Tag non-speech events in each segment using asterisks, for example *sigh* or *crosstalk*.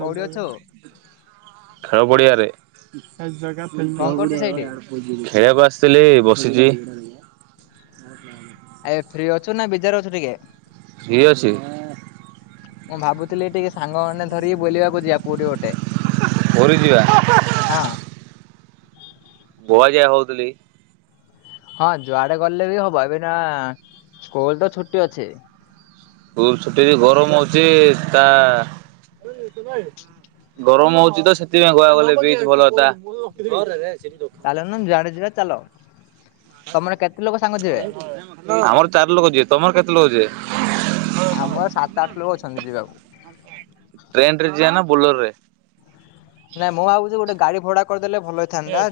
କୋଉଠି ଅଛୁ? ଖେଳ ପଡିଆ ରେ, ଜଉ ଆଡ ପି କଣ କରୁଛୁ ସେଇଠି? *inaudible* ଖେଳିବାକୁ ଆସିଥିଲି ବସିଛି। ଏ ଫ୍ରୀ ଅଛୁ ନା ବିଜାର ଅଛୁ ଟିକେ ଫ୍ରୀ ଅଛି ମୁଁ ଭାବୁଥିଲି ଟିକେ ସାଙ୍ଗମାନେ ଧରିକି ବୁଲିବାକୁ ଯିବା ପୁରୀ ଗୋଟେ ପୁରିଯିବା। ହଁ ବୁଆ ଯା ହଉଥିଲି ହଁ ଯୁଆଡେ ଗଲେ ବି ହବ ଏବେ ନା ସ୍କୁଲ ତ ଛୁଟି ଅଛି। ସ୍କୁଲ ଛୁଟିରେ ଗରମ ଅଛି ତା ଗରମ ହଉଛି ତ ସେଥିପାଇଁ ଗୁଆ ଗଲେ ବିଚ ଭଲ ଚାଲ ଜୁଆଡେ ଯିବା ଚାଲ। ତମର କେତେ ଲୋକ ସାଙ୍ଗ ଥିବେ। ଆମର ଚାରି ଲୋକ ଯିବେ ତମର କେତେ ଲୋକ ଯିବେ। ଆମର ସାତ ଆଠ ଲୋକ ଅଛନ୍ତି ଯିବାକୁ। ଟ୍ରେନ ରେ ଯିବା ନା ବୋଲେୋର ରେ। ନାଇଁ ମୁଁ ଭାବୁଛି ଗୋଟେ ଗାଡି ଭଡା କରିଦେଲେ ଭଲ ହେଇଥାନ୍ତା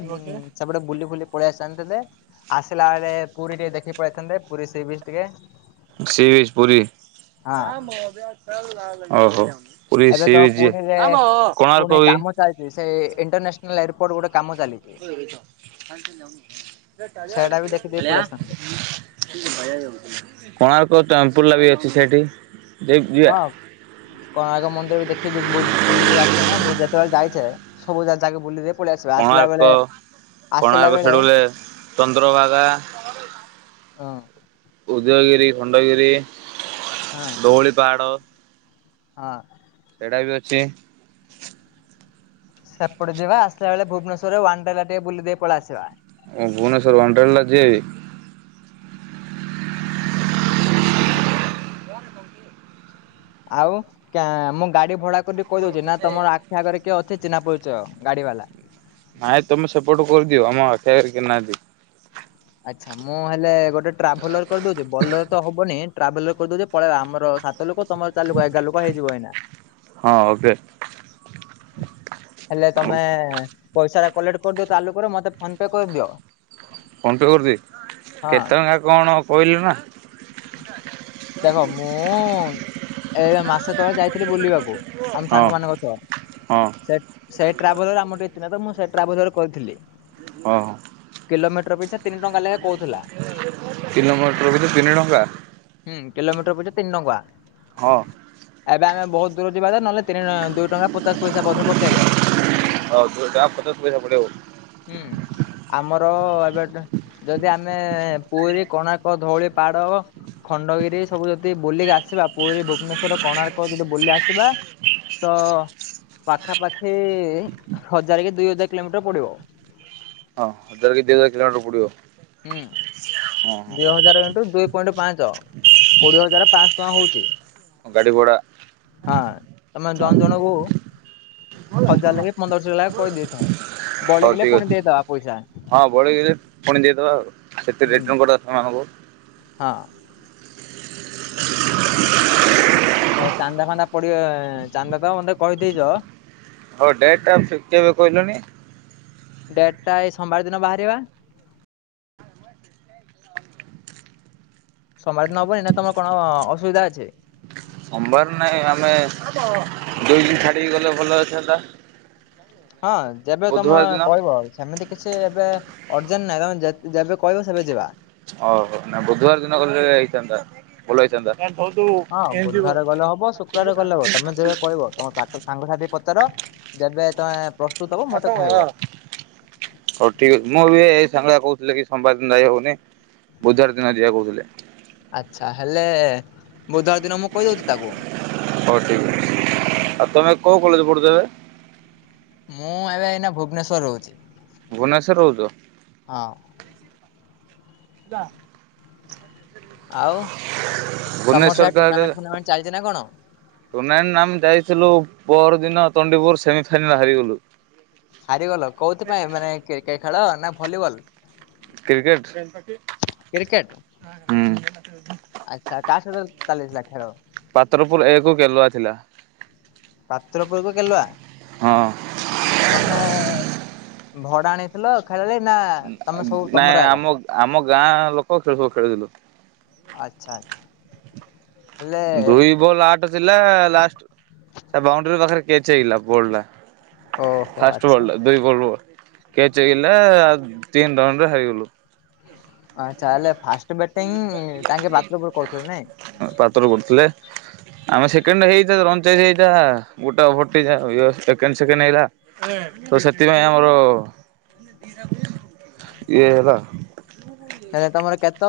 ସେପଟେ ବୁଲି ଫୁଲି ପଳେଇଆସ। ଜଣିନ୍ତେ ଆସିଲା ବେଳେ ପୁରୀ ଟିକେ ଦେଖି ପଳେଇଥାନ୍ତେ ପୁରୀ ସିବିଚ ବି ଟିକେ ସେ ଯାଇଚି ପୁରି ହଁ ଓହୋ। ପୁରୀ ଏବେ ସି ତ ବିଚ୍ ଯିବା ପୁଣିରେ କୋଣାର୍କ ପୁଣି ବି କାମ ଚାଲିଛି ସେ ଇଣ୍ଟରନ୍ୟାସନାଲ ଏୟାରପୋର୍ଟ ଗୋଟେ। କାମ ଚାଲିଛି। ସେଇଟା ବି ଦେଖିଦେଇ ପଳେଇ ଆସିଥାନ୍ତେ। ଭଆ *inaudible* କୋଣାର୍କ ଟେମ୍ପୁଲ ଲାଗି ଅଛି ସେଠି। ଯିବା ହଁ କୋଣାର୍କ ମନ୍ଦିର ବି ଦେଖିକି ବୁଲି ବିି ଆସିବେ ନା ଯେତେବେଳେ ଯାଇଛେ ସବୁ ଜାଗ ଯକେ ବୁଲିଦ ପଳେଇ ଆସିବ ଆସିଲା କୋଣାର୍କ ବେଳେ ଆସିଲା କୋଣାର୍କ ବେଳେ ଛେଡ଼ୁ ବଲେ ଚନ୍ଦ୍ରଭାଗା ହଁ ଉଦୟଗିରି ଖଣ୍ଡଗିରି ହଁ ଧୌଳିପାଡହାଡ଼। ହଁ ସେଇଟା ବି ଅଛି। ସେପଟେ ଯିବା ଆସିଲା ବେଳେ ଭୁବନେଶ୍ୱର ରେ ୱାନ୍ଟାଲା ଟିକେ ବୁଲି ଦେଇ ପଳେଇ ଆସିବା। ଓ ଭୁବନେଶ୍ୱଵର ହଣ୍ଡ୍ରେଡ଼ ଜିଆକି? ହଁ ଆଉ ମୁଁ ଗାଡି ଭଡା କରିକି କହି ଦଉଛି ନା ତମର ଆଖି ଆଗରେ କିଏ ଅଛି? ଚିନା ପଛ ଗାଡି ବାଲା ନାଇଁ ତମେ ସେପୋଟ କରିଦିଅ ଆମ ଆଖି କରିକି ନାହାନ୍ତି। ଆଛା ମୁଁ ହେଲେ ଗୋଟେ ଟ୍ରାଭେଲର କରିଦଉଛି ବଲର ତ ହବନି। ଟ୍ରାଭେଲ କରିଦୋଉ ପଳେଇ ଆମର ତ ଲୋକ ତମର ଚାଲୁୋକ ଏଗାର ଲୋକ ହେଇଯିବ ଏଇନା। ହଁ ଓକେ ହେଲେ ତମେ ପଇସା ଟା କଲେକ୍ଟ କରିଦିଅ ତାଲୁକରେ ମତେ ଫୋନ ପେ କରିଦିଅ। ଫୋନ୍ ପେ କରିଦେବି ହଁ କେତେ ଟଙ୍କା କଣ କହିଲ ନା। ଦେଖ ମୁଁ, ଏବେ ମାସେ ତଳେ ଯାଇଥିଲି ବୁଲିବାକୁ ଆମ ହଁ ସାଙ୍ଗମାନାନଙ୍କ ସହ। ହଁ ହଁ। ସେ ସେଇ ଟ୍ରାେବୁଲାରେ ଆମର ତିକେଥିତ ମୁଁ ସେ ଟ୍ରାଭେଲର କରିଥିଲି। ହଁ ହଁ। କିଲୋ ମିଟର ପି ପିଛା ତିନ ଟଙ୍କାା ଲେଖା କହୁଥିଲା। କିଲୋ ମୋଟର ଭିତ ତିନି ଟଙ୍କା। କିଲୋମିଟର ପିଛା ତିନି ଟଙ୍କା। ହଁ। ଏବେ ଆମେ ବହୁତ ଦୂର ଯିବା ତ ନହେଲେ ତିନି ଦୁଇ ଟଙ୍କା ପଚାଶ ପଇସା ମଧ୍ୟ ପକେଇବ। ପଚାସ ପଇସେ ପଡ଼ିବ ଆ ଉ। ହୁଁ ଆମର ଏବେ ଯଦି ଆମେ ପୁରୀ କଣାର୍କ ଧଉଳି ପାଡହବ ଖଣ୍ଡଗିରି ସବୁ ଯଦି ବୁଲିକି ଆସିବା ପୁରୀ ଭୁବନେଶ ର କୋଣାର୍କ ଯଦି ବୁଲ ଆସିବା ତ ପାଖାପାଖି ହଜାର କି ଦୁଇ ହଜାର କିଲୋମିଟର ପଡିବ। ହଁ ହଜାରେ କି ଦିଇ ହଜାରେ କିଲୋମିଟର ପୁଡିବ। ହୁଁ। ଦିଇ ହଜାର ଇଣ୍ଟୁ ଦୁଇ ପଏଣ୍ଟ ପାଞ୍ଚ କୋଡିଏ ହଜାର ପାଂଶ ଟଙ୍କା ହୋଉଚି। ଗାଡି ଘୋଡ଼ା *inaudible* *unintelligible* ତମେ ଜଣ ଜଣଙ୍କୁ ହଜାର ଲେଖେ ପନ୍ଦରଶହ ଲେଖା କରିଦେଇଥାଅ। ହୋଉ ବଳିଗଲେ ଠିକ ପୁଣି ଅଛି। ଦେଇଦବା ପଇସା ହଁ ବଳେଇଦେ ପୁଣି ଯ ତ ହୁଁ *unintelligible* ମାନଙ୍କୁ ହଁ। ଏ ଚାନ୍ଦା ଫାନ୍ଦା ପଡିବ ଚାନ୍ଦା ତ ମତେ କହିଦେଇଚ ହୋଉ ଡେଟ୍ ଟା କେବେ କହିଲନି? ଡେଟଟା ଏଇ ସୋମବାର ଦିନ ବାହାରିବା ସମମାଜ ନ ହବ ତମର କଣ ଅ ଅସୁବିଧା ଅଛି ସମ୍ବାର ନାଇଁ ଆମେ ଦୁଇ ଦିନ ଛାଡିକି ଗଲେ ଭଲ ହେଇଥାନ୍ତା। ହଁ ଯେବେ ତମେ ବୁଧବାର ଦିନ କହିବ ସେମିତି କିଛି ଏବେ ଅର୍ଜେନ ନାଇଁ ତମେ ଯେ ଯେବେ କହିବ ସେବେ ଯିବା। ଓହୋ ନା ବୁଧବାର ଦିନ କଲେ ହେଇଥାନ୍ତା ଭଲ ହେଇଥାନ୍ତା। ହଉ ଠିକ ହଁ ବୁଧବାର ଗଲେ ହବ ଶୁକ୍ରବାର ଗଲେ ହବ ତମେ ଯେବେ କହିବ ତମ ସାଙ୍ଗସାଥିୀ ପଚାର ଯେବେ ତମେ ପ୍ରସ୍ତୁତ ହବ *unintelligible* ଆ ମତେ ହୋଉ କହିବ। ଠିକ୍ ଅଛି ମୁଁ ଏବେ ଏ ସାଙ୍ଗଆ କହୁଥିଲେ କି ସମ୍ବାଦ ଦିନ ଯାଇହବନି ବୁଧୁବାର ଦିନ ଯଆ କହୁଥିଲେ ଆଛା ହେଲେ ବୁଧବାର ଦିନ ମୁଁ କହିଦୋଉଚି ତାକୁ ହୋଉ ଠିକ ଅଛି ଆଉ ତମେ କୋଉ କଲେଜ ପଢୁଚ ଯେ ମୁଁ ଏବେ ଏଇନା ଭୁବନେଶ୍ଵର ରୋହୁଛି। ଭୁବନେଶ୍ୱରରେ ରୋହୁଚ ଦା ଆଉ। ତମର ସେଆ ଭୁବନେଶ୍ୱର ଟୁର୍ଣ୍ଣାମେଣ୍ଟ ଫୁର୍ଣ୍ଣାମେଣ୍ଟ ଚାଲିଛି ନା କଣ? *unintelligible* ଟୁନଭାଇଁ ନା ଆମେ ଯାଇଥିଲୁ ପହର ଦିନ ତଣ୍ଡିପୁର ସେମି ଫାଇନାଲରେ ହାରିଗଲୁ। ହାରିଗଲ କୋଉଥିପାଇଁ ମାନେ ଖେଳ ନା ଭଲିବଲ କ୍ରିକେଟ କ୍ରିକେଟ। ହୁଁ। ଆଚ୍ଛା କାହା ସହିତ ଚାଲିଥିଲା ଖେଳ? ପାତ୍ରପୁର ଏକ ବୁଲୁଆ ଥିଲା। ପାତ୍ରପୁରକୁ କେଲୁଆ ହଁ। ତମେ ଭଡା ଆଣିଥିଲ ଖେଳାଳି ନା ତମେ ସବୁ ତମର ନାଇଁ ଆଗା? ଆମ ଆମ ଗାଁ ଲୋକ ଖେଳୁୁ ଖେଳୁଥିଲୁ। ଆଛା ଆଛା। ଦୁଇ ବୋଲ ଆଟ ଥିଲା ଲାଷ୍ଟ ବାଉଣ୍ଡ୍ରି ପାଖରେ କେଚ ହେଇଗଲା ବୋଲଟା ଓହୋ ଫାଷ୍ଟ ଆଚ୍ଛା। ବଲ ଟା ଦୁଇ ବଲ୍ କେଚ ହେଇଗଲା ଆଉ ତିନ ରନ୍ ରେ ହାରିଗଲୁ। ଆ ଚାହାଲେ ଫାଷ୍ଟ ନାଇଁ? ପାତ୍ରପୁରୁ ଥିଲେ। ଆମେ ସେକେଣ୍ଡ ହେଇଚୁ ରନ୍ ଚେଞ୍ଜ ହେଇ ଯାହା *unintelligible* ସେକେଣ୍ଡ ସେକେଣ୍ଡ ହେଇ ତ ସେଥିପାଇଁ ଆମର ଇଏ ହେଲା ହେଲେ ତମର କେତ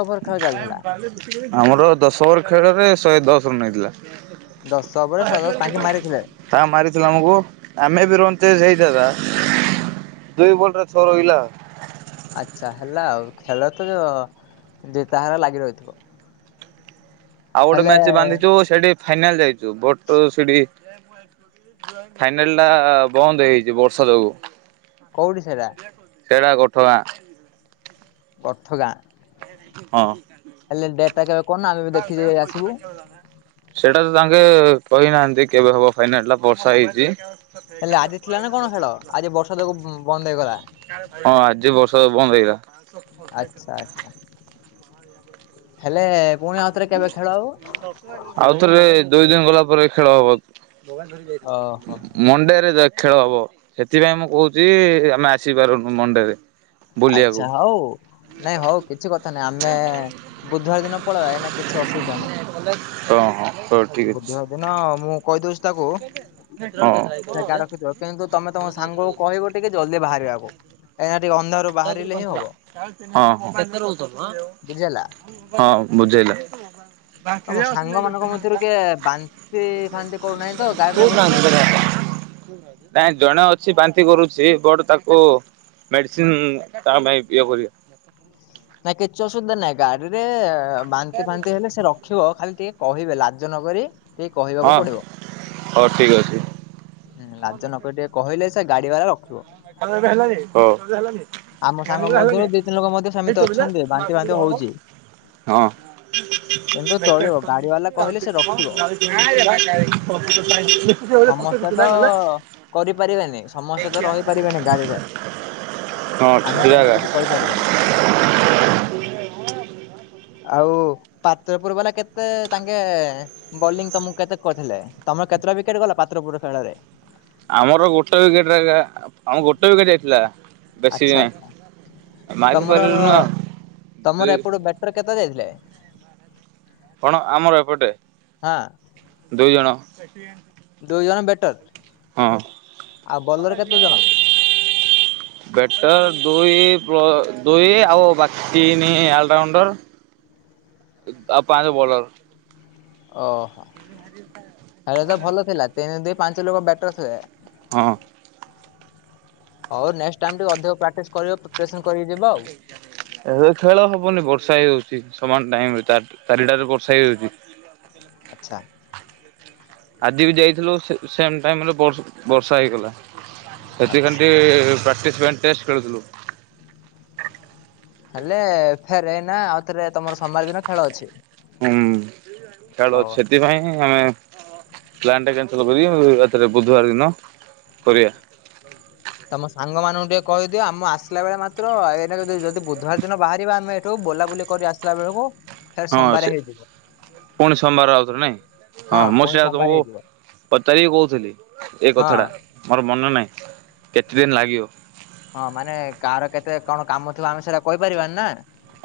ଆମର ଦଶ ଓଭର ଖେଳରେ ଶହେ ଦଶ ରନ ହେଇଥିଲା। ଦଶ ଶହେ ଦଶ ତାଙ୍କେ ମାରିଥିଲେ? ତ ମାରିଥିଲ ଆମକୁ ଆମେ ବି ରନ୍ ଚେଞ୍ଜ ହେଇଥାନ୍ତା ଦୁଇ ବୋଲରେ ଛ ରହିଲା। ଆଚ୍ଛା ହେଲା ଆଉ ଖେଳ ତ ଯ ଜିତ୍ ହାର୍ ଲାଗି ରହିଥିବ। ଆଉ ଗୋଟେ ହେଲେ ମ୍ୟାଚ ବାନ୍ଧିଛୁ ସେଠି ଫାଇନାଲ ଯାଇଛୁ। ଭୋଟ ସିଡି ଫାଇନାଲ ଟା ବନ୍ଦ ହେଇଯାଇଛି ବର୍ଷା ଯୋଗୁ। କୋଉଠି ସେଇଟା? ସେରା ଗୋଠ ଗାଁ। ଅର୍ଥଗା? ହଁ। ହେଲେ ଡେଟ ଟା କେବେ କହୁନୁ ଆମେ ଦେଖିକ ଆସିବୁ। ସେଇଟା ତ ତାଙ୍କେ କହିନାହାନ୍ତି କେବେ ହବ ଫାଇନାଲ ଟା ବର୍ଷା ହେଇଛି। ହେଲେ ଆଜି ଥିଲା ନା କଣ ଖେଳ? ଆଜି ବର୍ଷା ଯୋଗୁ ବନ୍ଦ ହେଇଗଲା। ହଁ ଆଜି ବର୍ଷା ବନ୍ଦ୍ ହେଇଗଲା। ଆଚ୍ଛା ଆଚ୍ଛା ହେଲେ ପୁଣି ଆଉଥରେ କେବେ ଖେଳ ହବ? ଆଉଥରେ ଦୁଇ ଦିନ ଗଲା ପରେ ଖେଳ ହବ ଓହୋ ମଣ୍ଡେରେ ଖେଳ ହବ ସେଥିପାଇଁ ମୁଁ କହୁଛି ଆମେ ଆସିପାରୁନୁ ମଣ୍ଡେରେ। ବୁଲିବାକୁ ଆଚ୍ଛା ହଉ ନାଇଁ ହଉ କିଛି କଥା ନାଇଁ ଆମେ ବୁଧବାର ଦିନ ପଲ୍ ଏନା କିଛି ଅସୁବିଧା ନାହିଁ ହଁ ହଁ ହଉ ଠିକ୍ ଅଛି ବୁଧୁବାର ଦିନ ମୁଁ କହିଦଉଛି ତାକୁ ହଁ। ସେଠି ରଖିଥିବ କିନ୍ତୁ ତମେ ତମ ସାଙ୍ଗକୁ କହିବ ଟିକେ ଜଲଦି ବାହାରିବାକୁ। ଏଇନା ଟିକେ ଅନ୍ଧାରୂ ବାହା ହଁ ହଁ ବୁଝିହେଲା। ହଁ ବୁଝେଇଲି। ବାଖ ତମ ଅଛି ନାଇଁ ଗତେ ସାଙ୍ଗମାନଙ୍କ ମଧ୍ୟରୁ ଜତା। କିଏ ବାନ୍ତି ଫାନ୍ତି କରୁନାହିଁ ତ କଉ ଗାଡିରେ ଚାହୁ *unintelligible* ବସିଲେ? କାଇଁ ଜଣେ ଅଛି ବାନ୍ତି ନ୍ତି କରୁଛି ବଟ ତାକୁ ମେଡିସିନ ତା ପାଇଁ ପିଅ କରିବା। ନା କିଛି ଅସୁବିଧା ନାହିଁ ଗାଡିରେ ବାନ୍ତି ଫାନ୍ତି ହେଲେ ସେ ରଖିବ ଖାଲି ଟିକେ କହିବେ ଲାଜ ନ କରି। ଟିକେ କହିବାକୁ ହଁ ପଡିବ। ହଉ ଠିକ ଅଛି। ଲାଜ ନକରି ଟିକେ କହିଲେ ସେ ସେ ଗାଡ଼ି ବାଲା ରଖିବ। ଆମ ସାଙ୍ଗ ମଧ୍ୟରୁ ଦି ତିନି ଲୋକ ମଧ୍ୟ ହଁ। ସେମିତି ଅଛନ୍ତି ବାନ୍ତି ଫାନ୍ତି ହଉଛି। କିନ୍ତୁ ହଁ। ଚଳିବ ଗାଡି ବାଲା କହିଲେ ସେ ରଖିବ *inaudible* ସମସ୍ତେ ତ କରିପାରିବେନି ସମସ୍ତେ ତ ରହିପାରିବେନି ଗାଡ଼ିରେ ହଁ ଆମେ ଠିଆ ହେଗା। ସେମିତି କିଛି କହିପାରିବାନି। ଆଉ ପାତ୍ରପୁର ବାଲା କେତେ ତାଙ୍କେ ବୋଲିଂ ତମକୁ କେତେ କରିଥିଲେ? ତମର କେତେଟା ୱିକେଟ୍ ଗଲା ପାତ୍ରପୁର ଖେଳରେ? ଆମର ଗୋଟେ ୱିକେଟରେ ଏକା ଆମର ଗୋଟେ ୱିକେଟ୍ ଯାଇଥିଲା। ବେଶୀ ବି ଆଚ୍ଛା ଆଚ୍ଛା। ନାହିଁ। ମାରି ତମର ପାରିଲୁନୁ ଆଉ ଦୁଇ ତମର ଏପଟୁ ବ୍ୟାଟର୍ କେତେ ଯାଇଥିଲେ? କଣ ଆମର ଏପଟେ? ହଁ ଦୁଇ ଜଣ। ଦୁଇ ଜଣ ବେଟର। ହଁ, ଜଣ? ବ୍ୟାଟ ଦ ଦୁଇ ପ୍ଲ ଦୁଇ ଆଉ ବାକି ତିନି ଆଲରାଉଣ୍ଡର ଆଉ ପାଞ୍ଚ ବୋଲର୍। ଓହଃ, ତାହାଲେ ତ ଭଲ ଥିଲା ତିନି ଦିଇ ପାଞ୍ଚ ଲୋକ ବ୍ୟାଟର୍ ଥିଲେ ହଁ। ହଉ ନେକ୍ସ୍ ଟାଇମ୍ ଟିକେ ଅଧିକ ପ୍ରାକ୍ଟିସ କରିଇବ ପ୍ରିପାରେସନ୍ କରିକି ଯିବ ଆଉ। ଏବେ ଖେଳ ହବନି ବର୍ଷା ହେଇଯାଉଛି, ସମାନ ଟାଇମରେ ଚାରିଟ ରେ ବର୍ଷା ହେଇଯାଉଛି। ଆଚ୍ଛା। ଆଜି ବି ଯାଇଥିଲୁ ସେମ୍ ଟାଇମ୍ ରେ ବର୍ଷା ବର୍ଷା ହେଇଗଲା *unintelligible* ଆଚ୍ଛା। ପ୍ରାକ୍ଟିସ୍ ପାଇଁ ଟେଷ୍ଟ ଖେଳୁଥିଲୁ। ହେଲେ ଫେର ଏଇନା ଆଉ ଥରେ ତମର ସୋମବାର ଦିନ ଖେଳ ଅଛି। ହୁଁ ଖେଳ ହଉ ଅଛି, ସେଥିପାଇଁ ଆମେ ପ୍ଲାନ୍ ଟା କ୍ୟାନ୍ସେଲ୍ କରି ଆଉ ଥରେ ବୁଧବାର ଦିନ କରିବା। ତମ ସାଙ୍ଗ ମାନଙ୍କୁ ଟିକେ କହିଦିଅ ଆମେ ଆସିଲା ବେଳେ ମାତ୍ର *unintelligible* ଯଦି ବୁଧବାର ଦିନ ବାହାରିବା ଆମେ ଏଠୁ ବୁଲାବୁଲି କରି ଆସିଲା ବେଳକୁ ଫେର ହଁ ସୋମବାର ସେ ହେଇଯିବ। ପୁଣି ସୋମବାର ଆଉଥରେ ନାଇଁ, ହଁ, ମୁଁ ପୁଣି ସେୟା ସୋମବାରେ ତମକୁ ହେଇଯିବ। ପଚାରିକି କହୁଥିଲି, ଏଇ ହଁ କଥା ଟା ମୋର ମନ ନାହିଁ କେତେ ଦିନ ଲାଗିବ? ହଁ ମାନେ କାହାର କେତେ କଣ କାମ ଥିବା ଆମେ ସେଇଟା କହିପାରିବାନି ନା।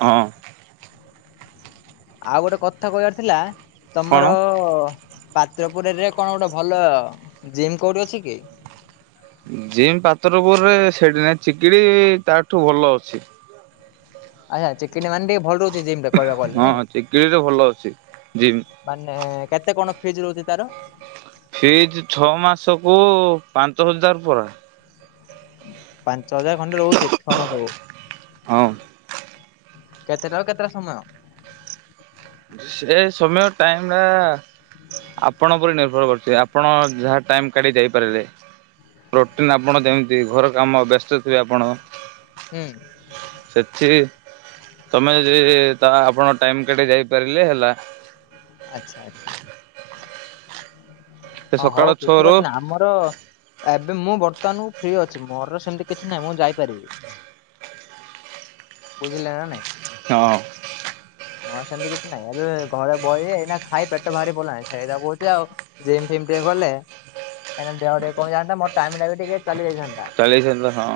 ହଁ। ଆଉ ଗୋଟେ କଥା କହିବାର ଥିଲା କଣ? ତମର ପାତ୍ରପୁରରେ କଣ ଗୋଟେ ଭଲ ଜିମ୍ କୋଉଠି ଅଛି କି? ଜିମ୍ ପାତ୍ରପୁରରେ ସେଠି ନାଇ, ଚିକିଟି ତାଠୁ ଭଲ ଅଛି। ଆଚ୍ଛା, ଚିକଟି ମାନେ ଟିକେ ଭଲ ରହୁଥିବ। ସେ ଜିମଟା କହିବାକୁ ହଁ ଗଲେ, ଚିକିଡ଼ିରେ ଭଲ ଅଛି ଜିମ୍। ମାନେ କେତେ କଣ ଫିସ୍ ରହୁଛି ତାର? ଫିସ୍ ଛଅ ମାସକୁ ପାଞ୍ଚ ହଜାର ପରା ପାଞ୍ଚ ହଜାର ଖଣ୍ଡେ ରହୁଛି ଛଅ ମାସକୁ। ହଁ। କେତେଟା ରୁ କେତେଟା ସମୟ? ସେ ସମୟ ଟାଇମଟା ଆପଣ ଉପରେ ନିର୍ଭର କରୁଛି, ଆପଣ ଯାହା ଟାଇମ୍ କାଢ଼ିକି ଯାଇପାରିଲେ ରୋଟିନ୍ ଆପଣ ଯେମିତି ଘର କାମ ବ୍ୟସ୍ତ ଥିବେ ଆପଣ ହୁଁ ସେଠି ତମେ ଯେ ତା ଆପଣଙ୍କ ଟାଇମ୍ କାଢ଼ିକି ଯାଇପାରିଲେ ହେଲା। ଆଚ୍ଛା ଆଚ୍ଛା। ସେ ହ ସକାଳ ହଉ କିଛି ଛଅରୁ କଥା ନାହିଁ ଆମର ଏବେ ମୁଁ ବର୍ତ୍ତମାନକୁ ଫ୍ରି ଅଛି ମୋରର ସେମତି କିଛି ନାହିଁ ମୁଁ ଯାଇପାରିବି ବୁଝିଲେ ନା ନାଇଁ। ହଁ। ହଁ ସେମିତି କିଛି ନାଇଁ ଏବେ ଘରେ ବ ଏଇନା ଖାଇ ପେଟ ବାହାରି ପଡିଲାଣି ସେଇଟା କହୁଛି ଆଉ ଜିମ୍ ଫିମ୍ ଟିକେ ଗଲେ କାଇ ଦେହ ଟେ କଣ ଯାନ୍ତା ମୋ ଟାଇମ ଲାଗେ ଟିକେ ଚାଲି ଯାଇନ୍ତା ଚାଳିଶ ହେଲା ହଁ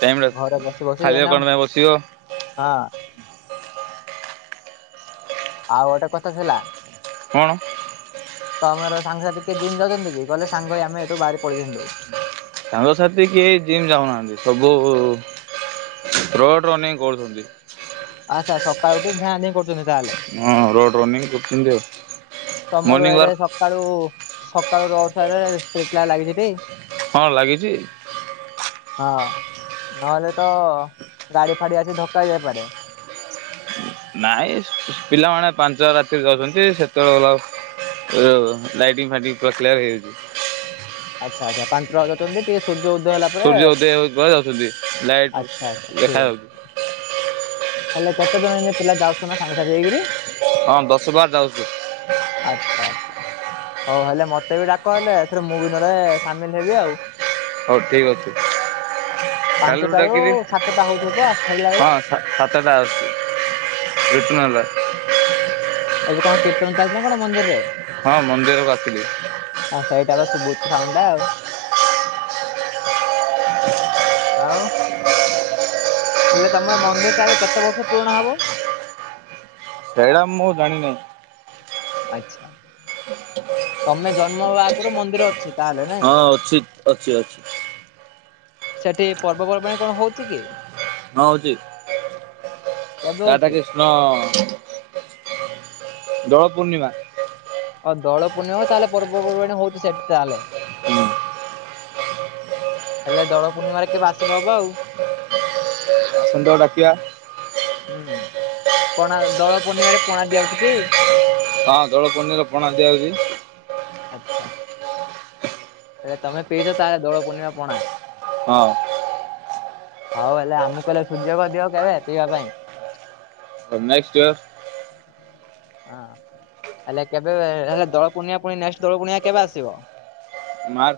ଟାଇମ୍ ଟା ଘରେ ବସି ବସି ଖାଲି ଏନା। କଣ ପାଇଁ ବସିବ ହଁ। ଆଉ ଗଟେ କଥା ହେଲା କଣ ତ ଆମର ସାଙ୍ଗସଥି କିଏ ଜିମ୍ ଯାଉଛନ୍ତି କି? କହିଲେ ସାଙ୍ଗ ହେଇ ଆମେ ଏଠୁ ବାହାରି ପଳେଇଥାନ୍ତୁ। ସାଙ୍ଗସାଥି କିଏ ଜିମ୍ ଯାଉନାହାନ୍ତି ସବୁ ରୋଡ ରନିଂ କରୁଛନ୍ତି। ଆଚ୍ଛା ସକାଳୁ ଉଠି ଧାଁ ଧିଁ କରୁଛନ୍ତି ତାହେଲେ ହଁ ରୋଡ ରନିଂ କରଛନ୍ତି ଆଉ ତମର ମର୍ଣ୍ଣିଂ ଏଡେ ୱାର୍କ ସକାଳୁ ସକାଳୁ *unintelligible* ଲାଗିଛି ଟି। ହଁ ଲାଗିଛି। ହଁ ନହେଲେ ତ ଗାଡି ଫାଡି ଆସି ଧକ୍କା ହେଇ ଯାଇପାରେ। *unintelligible* ନାଇଁ ପିଲାମାନେ ପାଞ୍ଚଟା ରାତିରେ ଯାଉଛନ୍ତି ସେତେବେଳେ ଗଲେ ଆଉ। ଓ ଲାଇଟିଙ୍ଗ ଫାଇଟିଙ୍ଗ ପୁରା *inaudible* ହେଇଯାଉଛି। ଆଚ୍ଛା ଆଚ୍ଛା ପାଞ୍ଚ *unintelligible* ଟିକେ ସୂ ଉଦୟ ହେଲା ପରେ ସୂର୍ଯ୍ୟ ଉଦୟ ହେଉଚି ପରେ ଯାଉଛନ୍ତି ଲାଇଟ୍ ଆଚ୍ଛା ଆଚ୍ଛା ଠିକ ଦେଖାଯାଉଛି। ଅଛି। ହେଲେ କେତେଜଣେ *unintelligible* ପିଲା ଏଇନେ ଯାଉଛ ନା ସାଙ୍ଗ ସାଥି ହେଇକିରି। ହଁ ଦଶ ବାର ଯାଉଛୁ ଆଛା ଆଛା ହଉ ହେଲେ ମ ମୋତେ ବି ଡାକ ହେଲେ ଏଥରେ ମୁଁ ବି ନହେଲେ ସାମିଲ ହେବି ଆଉ। ହଉ ଠିକ ଅଛି। କାଲିକୁ ପାଞ୍ଚଟାରୁ ଡାକିବି ସାତଟା ହଉଥିବ ତ ଫେରିଲା ବେଳେ? ହଁ। *inaudible* ଏବେ କଣ କୀର୍ତ୍ତନ ଚାଲିଛି ନା କଣ ମନ୍ଦିରରେ? ହଁ ମନ୍ଦିରକୁ ଆସିଲି ଆ ସେଇଟା ବା ଶୁ ସାଉଣ୍ଡ ଟା ଆଉ ଆଉ। ହେଲେ ତମର ମନ୍ଦିରଟା ଏବେ କେତେ ବର୍ଷ ପୁରୁଣା ହବ? ସେଇଟା ମୁଁ ଜାଣିନେଇ। ଆଛା ତମେ ଜନ୍ମ ହବା ଆଗରୁ ମନ୍ଦିର ଅଛି। ତାହେଲେ ନାଇଁ? ହଁ ଅଛି ଅଛି ଅଛି। ସେଠି ପର୍ବପର୍ବାଣିୀ କଣ ହଉଛି କି? ହଁ ହଉଚି କେବେ ହଉଛି? ରାଧାକୃଷ୍ଣ ଦୋଳ ପୂର୍ଣ୍ଣିମା। ଆଉ ଦୋଳ ପୂର୍ଣିମା ହଉ ତାହେଲେ ପର୍ବପର୍ବାଣି ହଉଛି ସେଠି ତାହେଲେ। ହୁଁ। ହେଲେ ଦୋଳ ପୂର୍ଣ୍ଣିମାରେ କେବେ ଆସିଲେ ହବ ଆଉ? ହୁଁ *inaudible* ପଣା ଦୋଳ ପୂର୍ଣ୍ଣିମାରେ ପଣା ଦିଆ ହଉଛି ଟି? ହଁ ଦୋଳପୂର୍ଣ୍ଣିମାରେ ପଣା ଦିଆହଉଛି। ସେଇଟା ତମେ ପିଇଛ ତାର ଦୋଳ ପୂର୍ଣିମା ପଣା। ହଁ। ହଉ ହେଲେ ଆମକୁ କହିଲେ ସୁଯୋଗ ଦିଅ କେବେ ପିଇବା ପାଇଁ? *inaudible* ହଁ। ହେଲେ କେବେ ହେଲେ ଦୋଳ ପୂର୍ଣ୍ଣିମା ପୁଣି ନେଷ୍ଟ୍ ଦୋଳ ପୂର୍ଣ୍ଣିମା କେବେ ଆସିବ? ମାର୍ଚ୍ଚ